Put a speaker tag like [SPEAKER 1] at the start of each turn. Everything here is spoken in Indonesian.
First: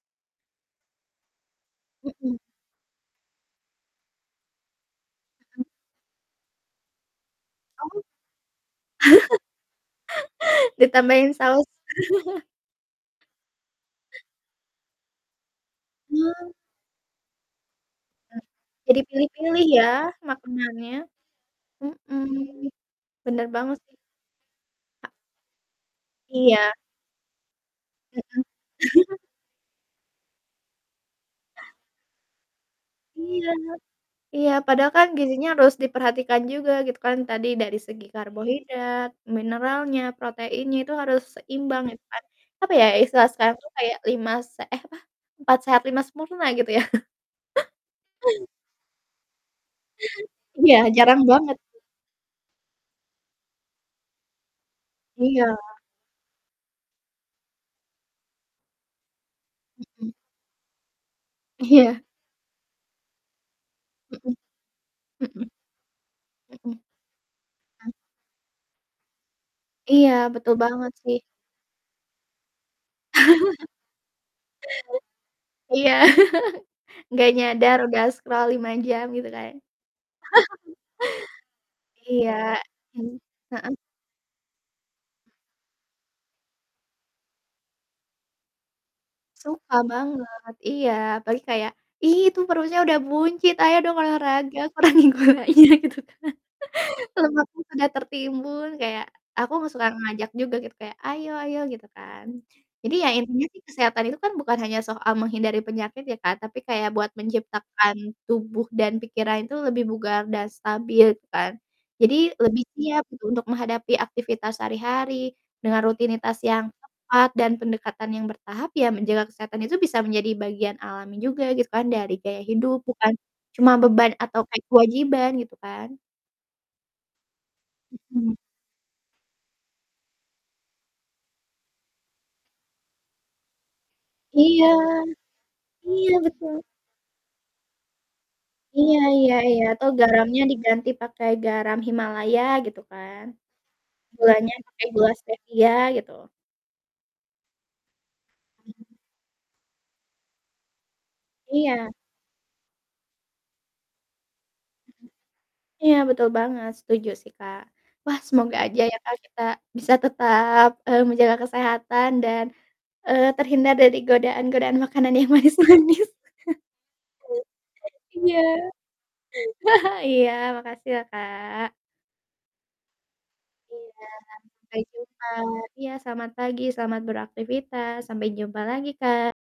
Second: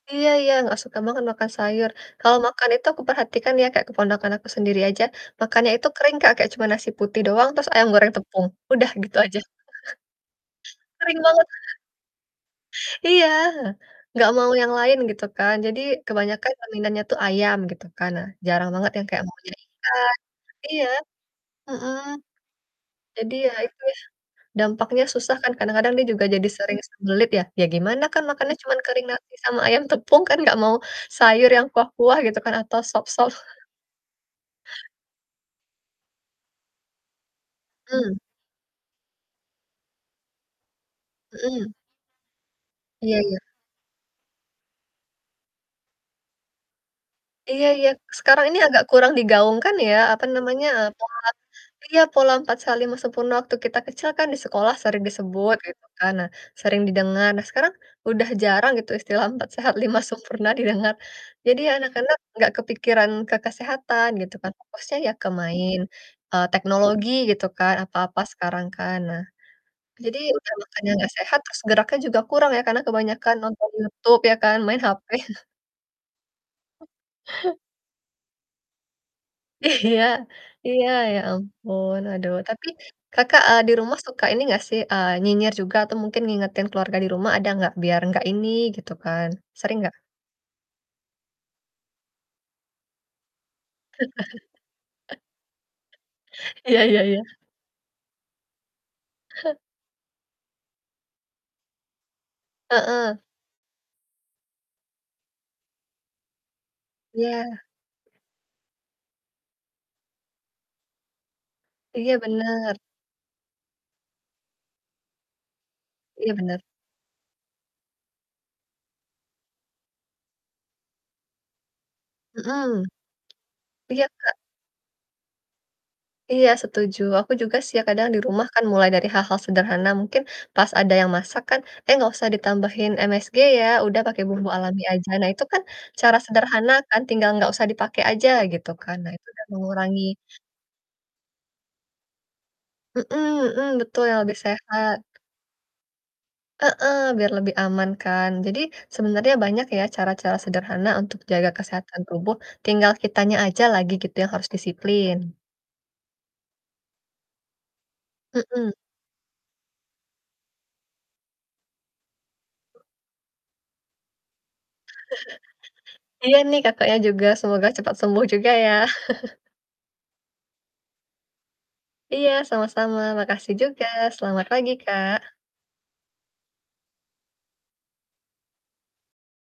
[SPEAKER 1] Iya iya, nggak suka banget makan sayur. Kalau
[SPEAKER 2] Mhm.
[SPEAKER 1] makan itu aku perhatikan ya, kayak keponakan aku sendiri aja
[SPEAKER 2] Mmm.
[SPEAKER 1] makannya itu kering Kak, kayak cuma nasi putih doang, terus ayam
[SPEAKER 2] Oh.
[SPEAKER 1] goreng tepung udah, gitu aja. Kering
[SPEAKER 2] Ditambahin
[SPEAKER 1] banget.
[SPEAKER 2] saus.
[SPEAKER 1] Iya, nggak mau yang lain, gitu kan. Jadi,
[SPEAKER 2] Iya.
[SPEAKER 1] kebanyakan peminatnya tuh ayam, gitu kan. Nah,
[SPEAKER 2] M
[SPEAKER 1] jarang banget
[SPEAKER 2] jadi
[SPEAKER 1] yang kayak maunya
[SPEAKER 2] pilih-pilih ya,
[SPEAKER 1] ikan iya,
[SPEAKER 2] makanannya?
[SPEAKER 1] mhm.
[SPEAKER 2] Mhm.
[SPEAKER 1] Jadi,
[SPEAKER 2] Bener
[SPEAKER 1] ya
[SPEAKER 2] banget
[SPEAKER 1] itu,
[SPEAKER 2] sih.
[SPEAKER 1] ya dampaknya
[SPEAKER 2] A
[SPEAKER 1] susah kan kadang-kadang dia juga jadi
[SPEAKER 2] Iya.
[SPEAKER 1] sering sembelit ya, ya gimana kan
[SPEAKER 2] Mhm.
[SPEAKER 1] makannya cuman kering, nasi sama ayam tepung kan, nggak mau sayur yang kuah-kuah gitu kan, atau sop-sop.
[SPEAKER 2] Iya iya, padahal kan, gizinya harus diperhatikan juga, gitu kan, tadi dari segi
[SPEAKER 1] Mhm.
[SPEAKER 2] karbohidrat, mineralnya, proteinnya itu harus
[SPEAKER 1] Mhm.
[SPEAKER 2] seimbang gitu kan, apa ya,
[SPEAKER 1] Iya
[SPEAKER 2] istilah
[SPEAKER 1] iya.
[SPEAKER 2] sekarang tuh kayak, lima se eh, apa, 4 sehat, 5 sempurna, gitu ya.
[SPEAKER 1] Iya iya, sekarang ini agak kurang digaungkan ya, apa namanya,
[SPEAKER 2] Iya,
[SPEAKER 1] e pola
[SPEAKER 2] jarang banget.
[SPEAKER 1] iya, pola 4 sehat, 5 sempurna, waktu kita kecil kan di sekolah sering disebut
[SPEAKER 2] Iya.
[SPEAKER 1] gitu kan, nah sering didengar. Nah, sekarang udah jarang gitu, istilah 4 sehat, 5
[SPEAKER 2] Mhm.
[SPEAKER 1] sempurna, didengar. Jadi, ya
[SPEAKER 2] Iya
[SPEAKER 1] anak-anak nggak kepikiran ke kesehatan, gitu
[SPEAKER 2] Mhm
[SPEAKER 1] kan, fokusnya ya ke
[SPEAKER 2] mhm.
[SPEAKER 1] main, eee,
[SPEAKER 2] Mhm. Mmm.
[SPEAKER 1] teknologi gitu kan, apa-apa sekarang kan. Nah,
[SPEAKER 2] Iya,
[SPEAKER 1] jadi, udah
[SPEAKER 2] betul
[SPEAKER 1] makannya
[SPEAKER 2] banget
[SPEAKER 1] nggak
[SPEAKER 2] sih.
[SPEAKER 1] sehat, terus geraknya juga kurang ya, karena kebanyakan nonton Youtube ya kan, main HP.
[SPEAKER 2] Iya, nggak nyadar udah scroll 5 jam, gitu kan.
[SPEAKER 1] Iya iya, ya ampun,
[SPEAKER 2] Iya,
[SPEAKER 1] aduh. Tapi,
[SPEAKER 2] mhm,
[SPEAKER 1] Kakak, eee, di
[SPEAKER 2] heeh.
[SPEAKER 1] rumah suka ini nggak sih, eee, nyinyir juga atau mungkin ngingetin keluarga di rumah ada nggak? Biar, nggak ini, gitu kan,
[SPEAKER 2] Suka
[SPEAKER 1] sering nggak?
[SPEAKER 2] banget, iya, apalagi kayak, "Ih, itu perutnya udah buncit, ayo dong olahraga kurangin gulanya," gitu kan,
[SPEAKER 1] Iya iya iya.
[SPEAKER 2] lemaknya udah tertimbun, kayak, aku nggak suka ngajak juga kayak, "Ayo-ayo," gitu kan. Jadi ya,
[SPEAKER 1] Heeh.
[SPEAKER 2] intinya sih kesehatan itu kan bukan hanya soal menghindari penyakit ya, Kak. Tapi kayak buat
[SPEAKER 1] Iya.
[SPEAKER 2] menciptakan tubuh dan pikiran itu lebih bugar, dan stabil, gitu kan.
[SPEAKER 1] Iya,
[SPEAKER 2] Jadi, lebih
[SPEAKER 1] bener.
[SPEAKER 2] siap gitu, untuk menghadapi aktivitas sehari-hari dengan
[SPEAKER 1] Iya,
[SPEAKER 2] rutinitas
[SPEAKER 1] bener
[SPEAKER 2] yang tepat dan pendekatan yang bertahap, ya menjaga kesehatan itu bisa menjadi bagian alami juga gitu kan, dari gaya
[SPEAKER 1] Mhm.
[SPEAKER 2] hidup bukan cuma
[SPEAKER 1] Iya,
[SPEAKER 2] beban
[SPEAKER 1] Kak.
[SPEAKER 2] atau kayak kewajiban, gitu kan
[SPEAKER 1] Iya setuju, aku juga sih, ya kadang di
[SPEAKER 2] Mhm.
[SPEAKER 1] rumah kan mulai dari hal-hal sederhana mungkin pas, ada yang masak kan, "Eh, nggak usah ditambahin MSG ya, udah pakai bumbu
[SPEAKER 2] Iya,
[SPEAKER 1] alami aja." Nah, itu kan
[SPEAKER 2] iya
[SPEAKER 1] cara
[SPEAKER 2] betul.
[SPEAKER 1] sederhana kan, tinggal nggak usah dipakai aja, gitu kan.
[SPEAKER 2] Iya
[SPEAKER 1] Nah, itu
[SPEAKER 2] iya
[SPEAKER 1] udah
[SPEAKER 2] iya, atau
[SPEAKER 1] mengurangi
[SPEAKER 2] garamnya diganti pake garam Himalaya, gitu
[SPEAKER 1] Mhm
[SPEAKER 2] kan.
[SPEAKER 1] mhm, betul, yang lebih
[SPEAKER 2] Gulanya pakai
[SPEAKER 1] sehat
[SPEAKER 2] gula Stevia, gitu.
[SPEAKER 1] Heeh, biar lebih aman kan. Jadi,
[SPEAKER 2] Mmm.
[SPEAKER 1] sebenernya banyak ya, cara-cara sederhana untuk jaga
[SPEAKER 2] Iya.
[SPEAKER 1] kesehatan tubuh, tinggal kitanya aja lagi gitu, yang harus disiplin.
[SPEAKER 2] Iya, betul banget, setuju sih Kak. Wah, semoga
[SPEAKER 1] Mhm.
[SPEAKER 2] aja ya Kak, kita bisa tetap, eee, menjaga kesehatan dan, eee, terhindar dari godaan-godaan makanan yang manis-manis.
[SPEAKER 1] Iya nih, Kakaknya juga, semoga cepat sembuh
[SPEAKER 2] Iya.
[SPEAKER 1] juga ya.
[SPEAKER 2] Iya, makasih ya, Kak.
[SPEAKER 1] Iya, sama-sama, makasih juga.
[SPEAKER 2] Iya,
[SPEAKER 1] Selamat pagi,
[SPEAKER 2] sampai jumpa.
[SPEAKER 1] Kak.
[SPEAKER 2] Iya, selamat pagi, selamat beraktifitas, sampai jumpa lagi Kak.